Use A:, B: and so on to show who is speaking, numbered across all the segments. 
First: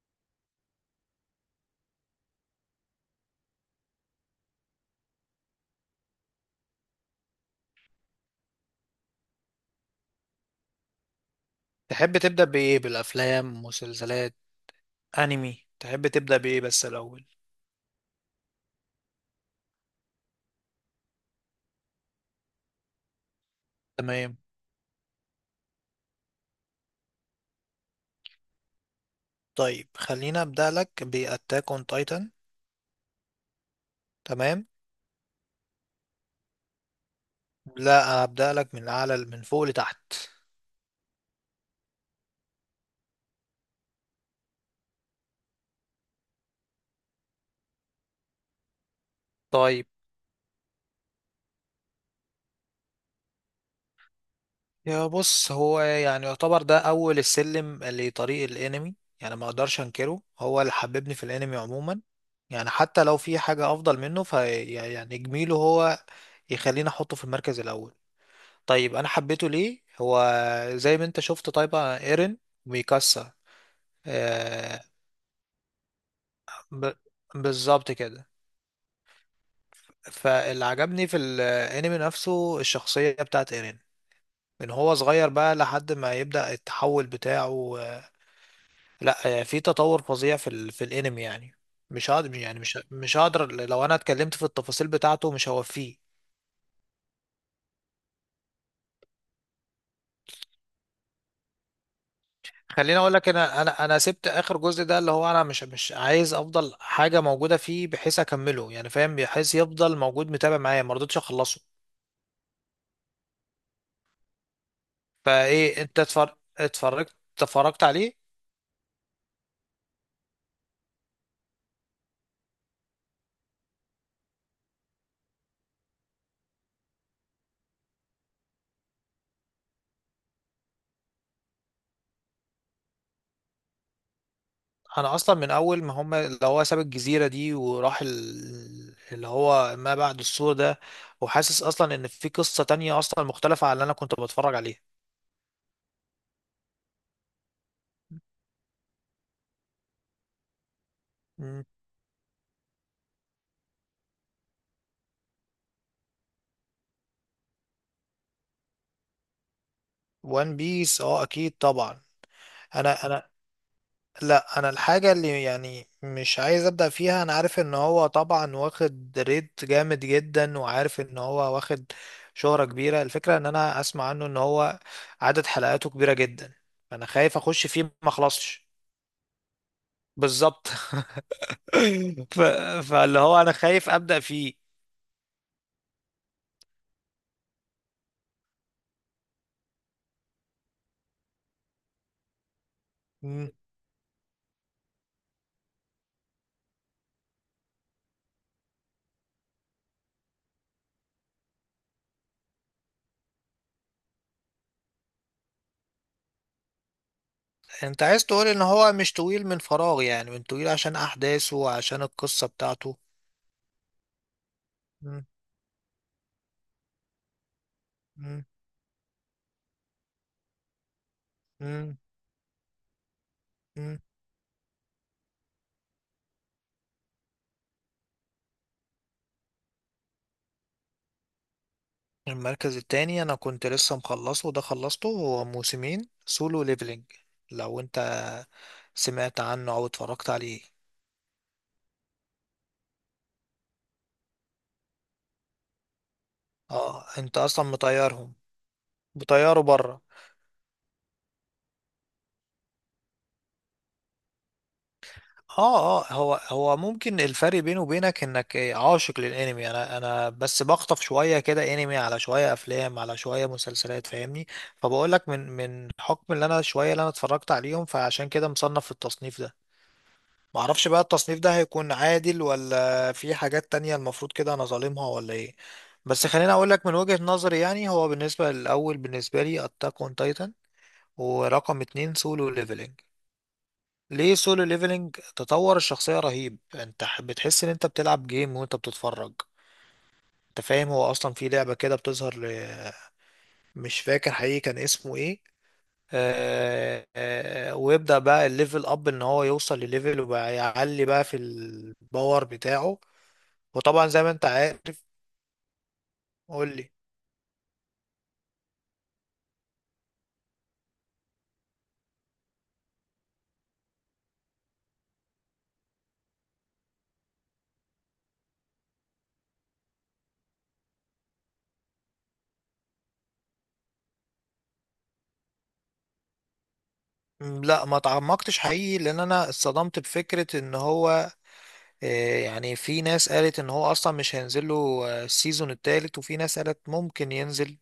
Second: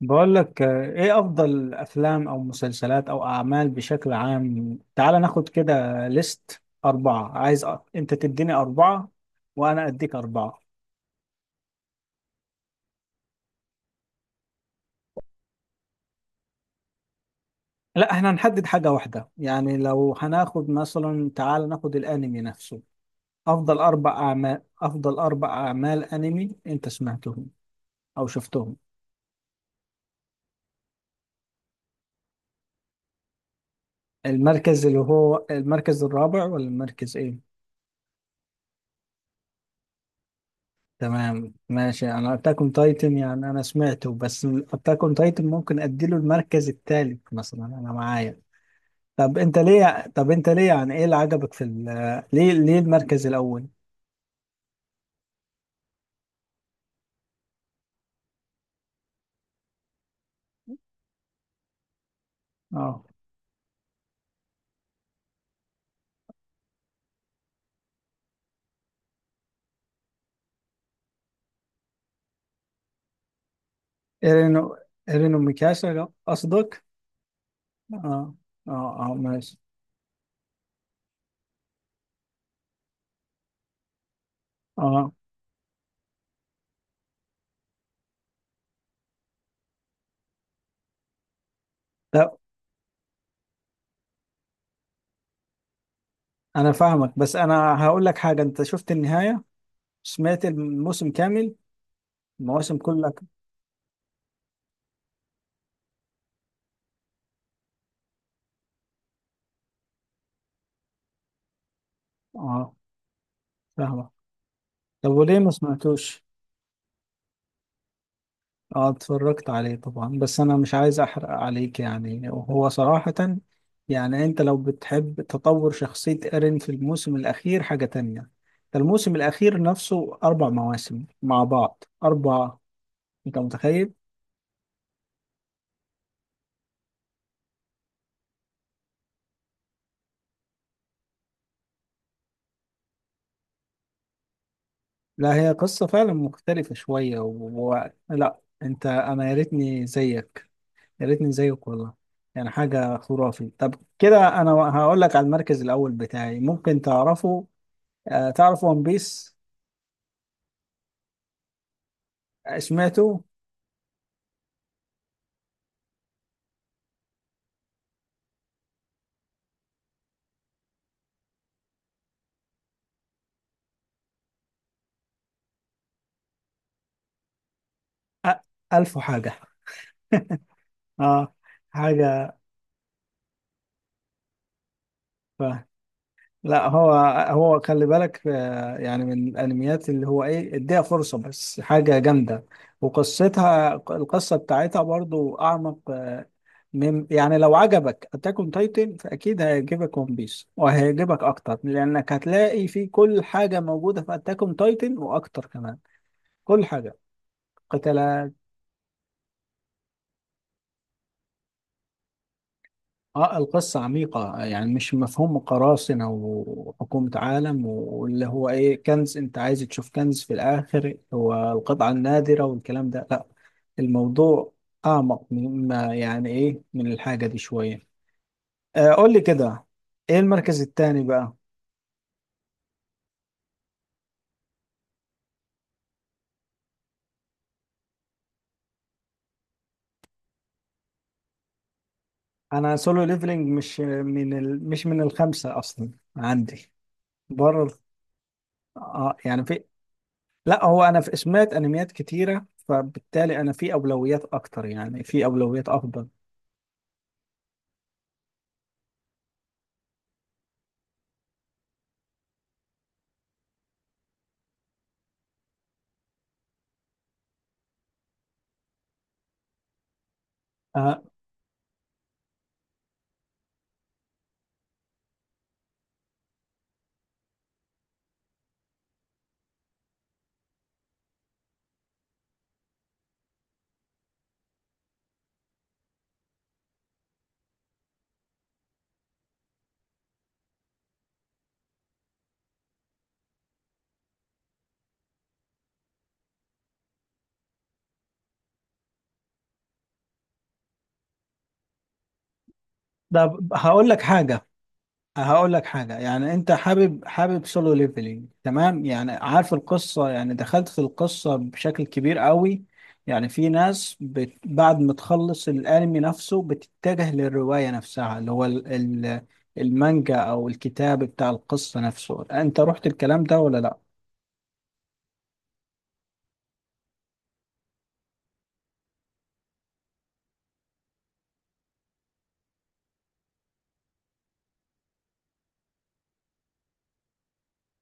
A: بقول لك ايه افضل افلام او مسلسلات او اعمال بشكل عام، تعال ناخد كده ليست اربعة. عايز انت تديني اربعة وانا اديك اربعة.
B: تحب تبدأ بإيه، بالأفلام، مسلسلات، أنمي؟ تحب تبدأ بإيه بس الأول؟
A: لا احنا هنحدد حاجة واحدة، يعني لو هناخد مثلا تعال ناخد الانمي نفسه. افضل اربع
B: تمام.
A: اعمال افضل اربع اعمال انمي انت سمعتهم او شفتهم؟
B: طيب خلينا أبدأ لك بأتاك أون تايتان. تمام.
A: المركز اللي هو المركز الرابع ولا المركز ايه؟
B: لا، أبدأ لك من أعلى، من فوق لتحت.
A: تمام ماشي، انا اتاك اون تايتن يعني انا سمعته، بس اتاك اون تايتن ممكن اديله المركز الثالث مثلا انا معايا.
B: طيب.
A: طب انت ليه، يعني ايه اللي عجبك في ليه المركز الاول؟
B: يا بص، هو يعني يعتبر ده أول السلم لطريق الأنمي. يعني ما أقدرش أنكره، هو اللي حببني في الأنمي عموما. يعني
A: اه،
B: حتى لو في حاجة أفضل منه فيعني جميله هو، يخليني أحطه في المركز الأول. طيب انا حبيته ليه هو؟ زي ما انت شفت، طيب ايرين وميكاسا.
A: ايرينو
B: آه.
A: ايرينو ميكاشا قصدك.
B: ب... بالظبط كده.
A: اه اه اه، ماشي.
B: فاللي عجبني في الانمي نفسه الشخصية بتاعت ايرين، من هو
A: اه
B: صغير بقى لحد ما يبدأ التحول بتاعه. لا، في تطور فظيع في في الانمي يعني. مش هقدر
A: طب
B: يعني مش هقدر، لو انا اتكلمت في التفاصيل بتاعته مش هوفيه.
A: انا فاهمك، بس انا هقول لك حاجه، انت شفت النهايه؟ سمعت الموسم كامل؟ المواسم
B: خليني
A: كلها؟
B: اقول لك، انا سبت اخر جزء ده، اللي هو انا مش عايز افضل حاجه موجوده فيه بحيث اكمله، يعني فاهم؟ بحيث يفضل موجود متابع معايا، ما رضيتش اخلصه.
A: اه، فاهمك. طب وليه ما
B: فايه، انت
A: سمعتوش؟
B: اتفرجت عليه؟
A: اه، اتفرجت عليه طبعا، بس انا مش عايز احرق عليك يعني، وهو صراحة يعني، انت لو بتحب تطور شخصية ايرين في الموسم الاخير حاجة تانية. ده الموسم الاخير نفسه اربع مواسم مع بعض اربعة، انت متخيل؟
B: انا اصلا من اول ما هم اللي هو ساب الجزيره دي، وراح اللي هو ما بعد السور ده، وحاسس اصلا ان في قصه تانية اصلا مختلفه عن اللي انا كنت بتفرج عليها.
A: لا هي قصة فعلا مختلفة شوية لا انت، انا يا ريتني زيك، يا ريتني زيك والله. يعني حاجة خرافي. طب كده انا هقول لك على المركز الاول بتاعي، ممكن تعرفه. آه تعرف ون بيس؟
B: وان بيس اه اكيد طبعا. انا
A: سمعته؟
B: انا لا، انا الحاجه اللي يعني مش عايز ابدا فيها، انا عارف ان هو طبعا واخد ريت جامد جدا، وعارف ان هو واخد شهره كبيره. الفكره ان انا اسمع عنه ان هو عدد حلقاته كبيره جدا، فانا خايف اخش فيه ما
A: أ-
B: اخلصش.
A: ألف وحاجة.
B: بالظبط.
A: اه، حاجة.
B: ف... فاللي هو انا خايف ابدا فيه.
A: ف... لا هو خلي بالك، يعني من الانميات اللي هو ايه اديها فرصة، بس حاجة جامدة،
B: مم.
A: وقصتها القصة بتاعتها برضو اعمق. من، يعني لو عجبك اتاك اون تايتن فاكيد هيعجبك ون بيس وهيعجبك اكتر، لانك هتلاقي فيه كل حاجة موجودة في اتاك اون تايتن واكتر كمان. كل حاجة.
B: انت عايز
A: قتال.
B: تقول ان هو مش طويل من فراغ، يعني من طويل عشان احداثه وعشان القصه بتاعته.
A: اه، القصة عميقة، يعني مش
B: مم.
A: مفهوم قراصنة وحكومة عالم واللي
B: مم.
A: هو ايه كنز، انت عايز تشوف كنز في الاخر هو القطعة النادرة والكلام ده، لا.
B: مم.
A: الموضوع اعمق مما يعني ايه من الحاجة دي شوية. قول لي كده، ايه المركز التاني بقى؟
B: المركز التاني انا كنت لسه مخلصه وده خلصته، هو موسمين سولو ليفلينج. لو انت سمعت عنه او اتفرجت عليه.
A: انا سولو ليفلينج مش من الخمسة اصلا عندي.
B: اه انت
A: بره
B: اصلا
A: ال-
B: مطيرهم،
A: اه يعني
B: مطيره
A: في،
B: بره.
A: لا هو انا في سمعت انميات كتيرة، فبالتالي انا في اولويات اكتر يعني في
B: اه
A: اولويات افضل.
B: اه، هو هو ممكن الفرق بينه وبينك انك عاشق للانمي. انا بس بخطف شويه كده، انمي على شويه افلام على شويه مسلسلات، فاهمني؟ فبقول لك من حكم اللي انا شويه، اللي انا اتفرجت عليهم، فعشان كده مصنف في التصنيف ده. معرفش بقى
A: آه،
B: التصنيف ده هيكون عادل ولا في حاجات تانية المفروض كده انا ظالمها ولا ايه. بس خليني اقول لك من وجهة نظري، يعني هو بالنسبة للاول بالنسبة لي اتاك اون تايتن، ورقم اتنين سولو ليفلنج. ليه سولو ليفلنج؟ تطور الشخصية رهيب، انت بتحس ان انت بتلعب جيم وانت بتتفرج. انت فاهم؟ هو اصلا في لعبة كده بتظهر مش فاكر حقيقي كان اسمه ايه. آه آه، ويبدأ بقى الليفل اب ان هو يوصل لليفل، وبقى يعلي بقى في الباور بتاعه.
A: طب
B: وطبعا زي ما انت عارف.
A: هقول لك حاجة، يعني انت
B: قول لي.
A: حابب سولو ليفلينج تمام، يعني عارف القصة، يعني دخلت في القصة بشكل كبير قوي. يعني في ناس بعد ما تخلص الانمي نفسه بتتجه للرواية نفسها اللي هو ال... المانجا او الكتاب بتاع القصة نفسه، انت رحت الكلام ده ولا لا؟
B: لا ما تعمقتش حقيقي، لان انا اتصدمت بفكرة ان هو يعني في ناس قالت ان هو اصلا مش هينزل له السيزون التالت. وفي ناس قالت ممكن ينزل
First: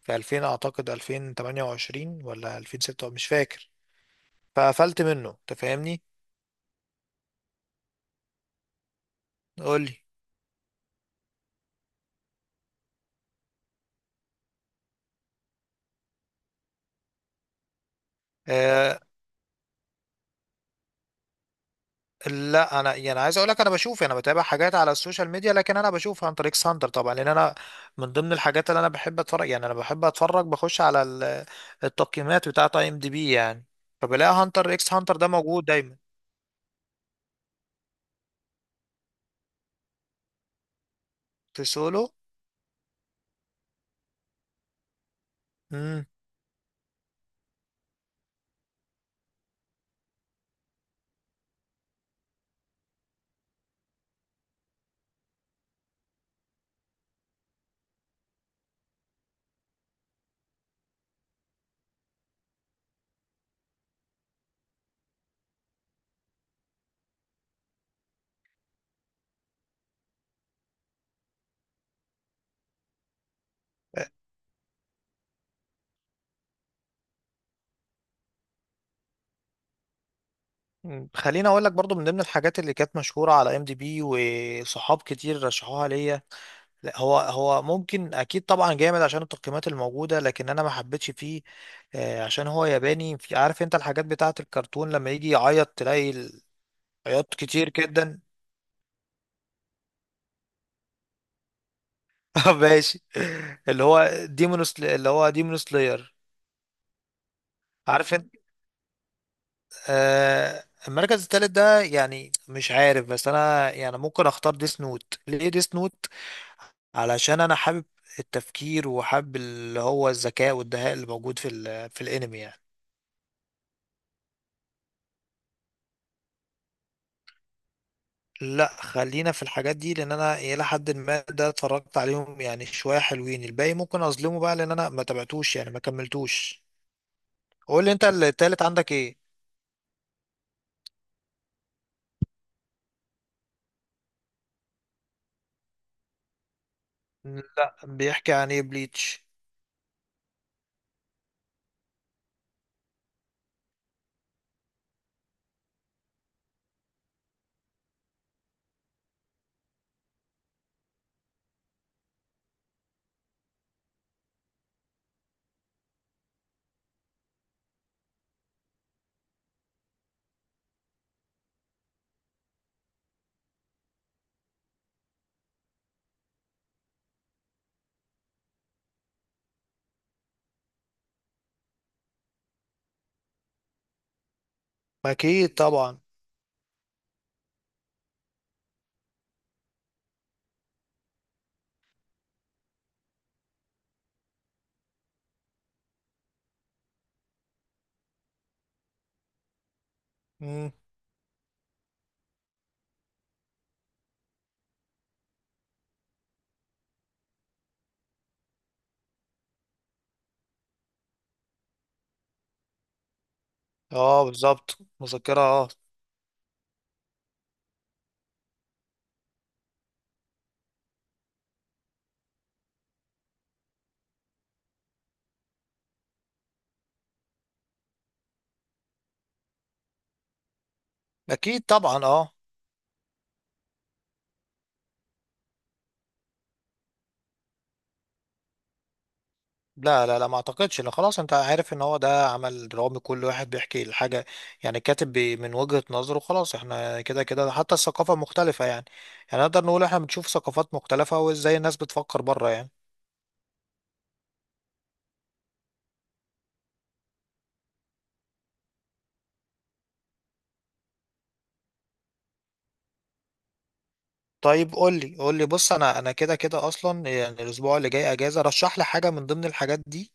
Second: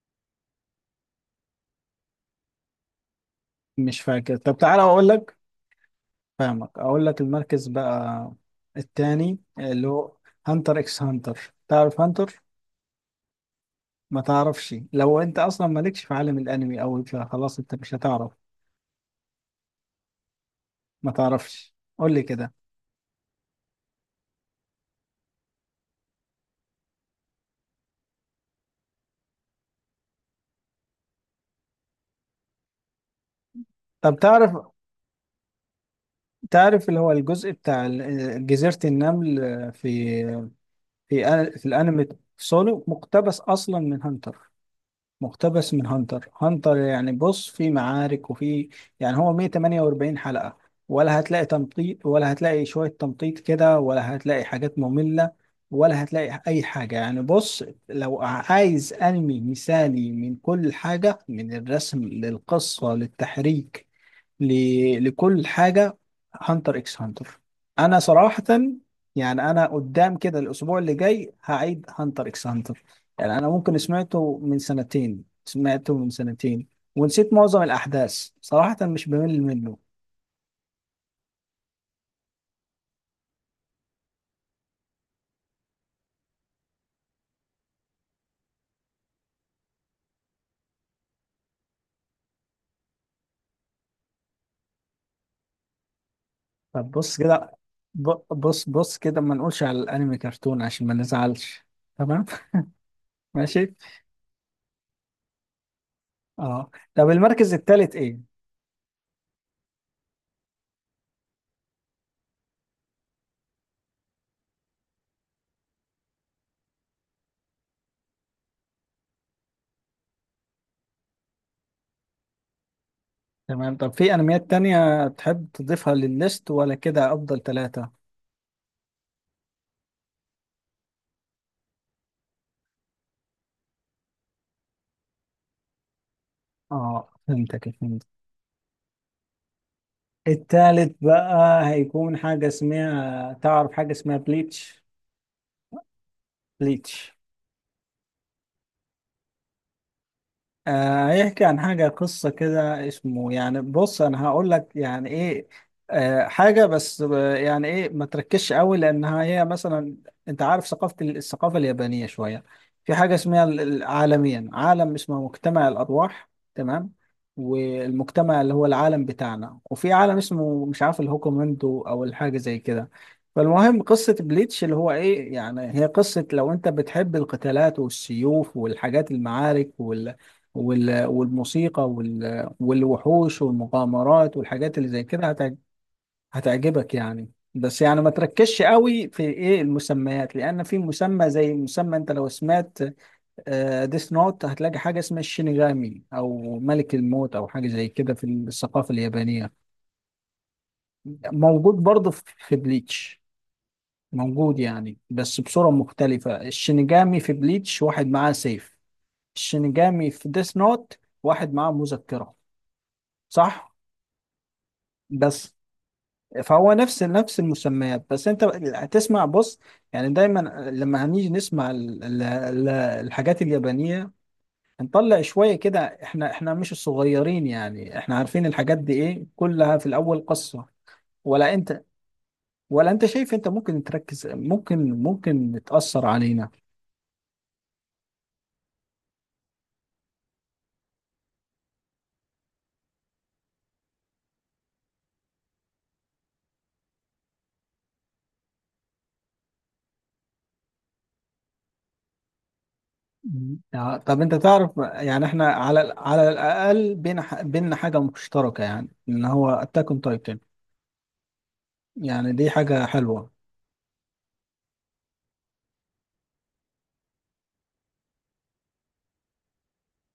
B: في 2000، اعتقد 2028 ولا 2006 مش فاكر.
A: مش فاكر. طب تعالى
B: فقفلت
A: اقول
B: منه،
A: لك،
B: انت فاهمني.
A: فاهمك، اقول لك المركز بقى التاني اللي
B: قول
A: هو هانتر اكس هانتر. تعرف هانتر؟ ما تعرفش؟ لو انت اصلا مالكش في عالم الانمي او فخلاص انت مش هتعرف.
B: لي.
A: ما تعرفش، قول لي كده.
B: لا انا يعني عايز اقول لك انا بشوف، يعني انا بتابع حاجات على السوشيال ميديا، لكن انا بشوف عن طريق ساندر طبعا، لان انا من ضمن الحاجات اللي انا بحب اتفرج، يعني انا بحب اتفرج، بخش على التقييمات بتاعه اي ام دي بي يعني.
A: طب
B: فبلاقي
A: تعرف،
B: هانتر اكس هانتر ده موجود دايما.
A: اللي هو الجزء بتاع جزيرة النمل في،
B: في
A: في الانمي.
B: سولو.
A: سولو مقتبس اصلا من هانتر، مقتبس من
B: امم
A: هانتر هانتر، يعني بص في معارك وفي، يعني هو 148 حلقة، ولا هتلاقي تمطيط، ولا هتلاقي شوية تمطيط كده، ولا هتلاقي حاجات مملة، ولا هتلاقي أي حاجة. يعني بص، لو عايز أنمي مثالي من كل حاجة، من الرسم للقصة للتحريك، لكل حاجة، هانتر اكس هانتر. انا صراحة يعني انا قدام كده الاسبوع اللي جاي هعيد هانتر اكس هانتر. يعني انا ممكن سمعته من سنتين ونسيت معظم الاحداث، صراحة مش بمل منه.
B: خليني اقول لك برضو من ضمن الحاجات اللي كانت مشهوره على ام دي بي وصحاب كتير رشحوها ليا. لا، هو هو ممكن اكيد طبعا جامد عشان التقييمات الموجوده، لكن انا ما حبيتش فيه، عشان هو ياباني، في عارف انت الحاجات بتاعه الكرتون لما يجي يعيط تلاقي
A: طب بص
B: عياط
A: كده،
B: كتير جدا.
A: بص كده، ما نقولش على الانمي كرتون عشان ما نزعلش. تمام.
B: ماشي.
A: ماشي.
B: اللي هو ديمونوس اللي هو ديمون سلاير،
A: اه، طب المركز الثالث
B: عارف انت.
A: ايه؟
B: المركز الثالث ده يعني مش عارف، بس انا يعني ممكن اختار ديس نوت. ليه ديس نوت؟ علشان انا حابب التفكير وحابب اللي هو الذكاء والدهاء اللي موجود في في الانمي يعني.
A: تمام، طب في انميات تانية تحب تضيفها للليست ولا كده افضل ثلاثة؟
B: لا خلينا في الحاجات دي، لان انا الى حد ما ده اتفرجت عليهم يعني شويه، حلوين. الباقي ممكن اظلمه بقى لان انا ما تابعتوش، يعني ما كملتوش.
A: اه، فهمتك،
B: قول لي انت
A: فهمت.
B: التالت عندك ايه.
A: التالت بقى هيكون حاجة اسمها، تعرف حاجة اسمها بليتش؟ بليتش.
B: لا بيحكي عن ايه بليتش؟
A: يحكي عن حاجة قصة كده، اسمه يعني بص أنا هقول لك يعني إيه. حاجة، بس يعني إيه ما تركزش قوي لأنها هي مثلا، أنت عارف ثقافة الثقافة اليابانية شوية. في حاجة اسمها عالميا عالم اسمه مجتمع الأرواح. تمام. والمجتمع اللي هو العالم بتاعنا، وفي عالم اسمه مش عارف الهوكومندو أو الحاجة زي كده. فالمهم قصة بليتش اللي هو إيه، يعني هي قصة لو أنت بتحب القتالات والسيوف والحاجات المعارك والموسيقى والوحوش والمغامرات والحاجات اللي زي كده
B: اكيد طبعا.
A: هتعجبك، يعني. بس يعني ما تركزش قوي في ايه المسميات، لان في مسمى زي مسمى، انت لو سمعت ديث نوت هتلاقي حاجه اسمها الشينيغامي او ملك الموت او حاجه زي كده في الثقافه اليابانيه.
B: مم.
A: موجود برضه في بليتش. موجود يعني، بس بصوره مختلفه. الشينيغامي في بليتش واحد معاه سيف، الشينيغامي في ديث نوت واحد معاه مذكره، صح؟
B: اه بالظبط مذكره
A: بس
B: اه.
A: فهو نفس المسميات، بس انت هتسمع بص، يعني دايما لما هنيجي نسمع الحاجات اليابانية، هنطلع شوية كده. احنا مش الصغيرين، يعني احنا عارفين الحاجات دي ايه كلها في الاول قصة. ولا
B: اكيد
A: انت
B: طبعا اه.
A: ولا انت شايف، انت ممكن تركز، ممكن تأثر علينا؟
B: لا لا لا، ما اعتقدش. لا خلاص، انت عارف ان هو ده عمل درامي، كل واحد بيحكي الحاجة يعني، كاتب من وجهة نظره. خلاص احنا كده كده حتى الثقافة مختلفة يعني، يعني نقدر نقول احنا بنشوف ثقافات مختلفة وازاي الناس بتفكر بره يعني.
A: مم. يعني طب انت تعرف، يعني احنا على على الاقل بينا بينا حاجة مشتركة، يعني ان هو اتاك اون تايتن. يعني دي حاجة حلوة.
B: طيب قول لي، قول لي بص، انا انا كده كده اصلا، يعني الاسبوع اللي جاي اجازة، رشح لي حاجة من ضمن الحاجات دي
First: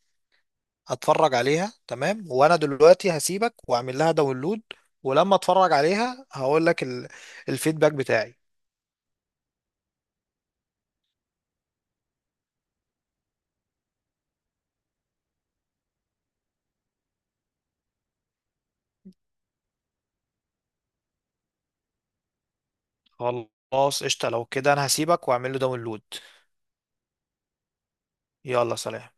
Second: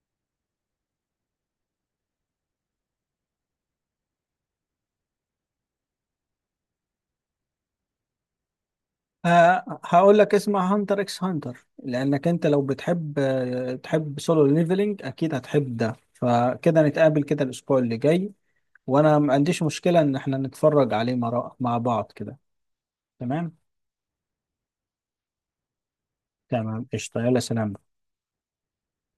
B: اتفرج عليها. تمام، وانا دلوقتي هسيبك واعمل لها داونلود. ولما اتفرج عليها هقول لك الفيدباك بتاعي.
A: هقول لك اسمع هانتر اكس هانتر، لانك انت لو بتحب، تحب سولو ليفلنج، اكيد هتحب ده. فكده نتقابل كده الاسبوع اللي جاي، وانا ما عنديش مشكلة ان احنا نتفرج عليه مع بعض كده. تمام.
B: خلاص قشطة. لو كده انا هسيبك واعمل له داونلود.
A: تمام قشطة. يلا سلام.
B: يلا سلام.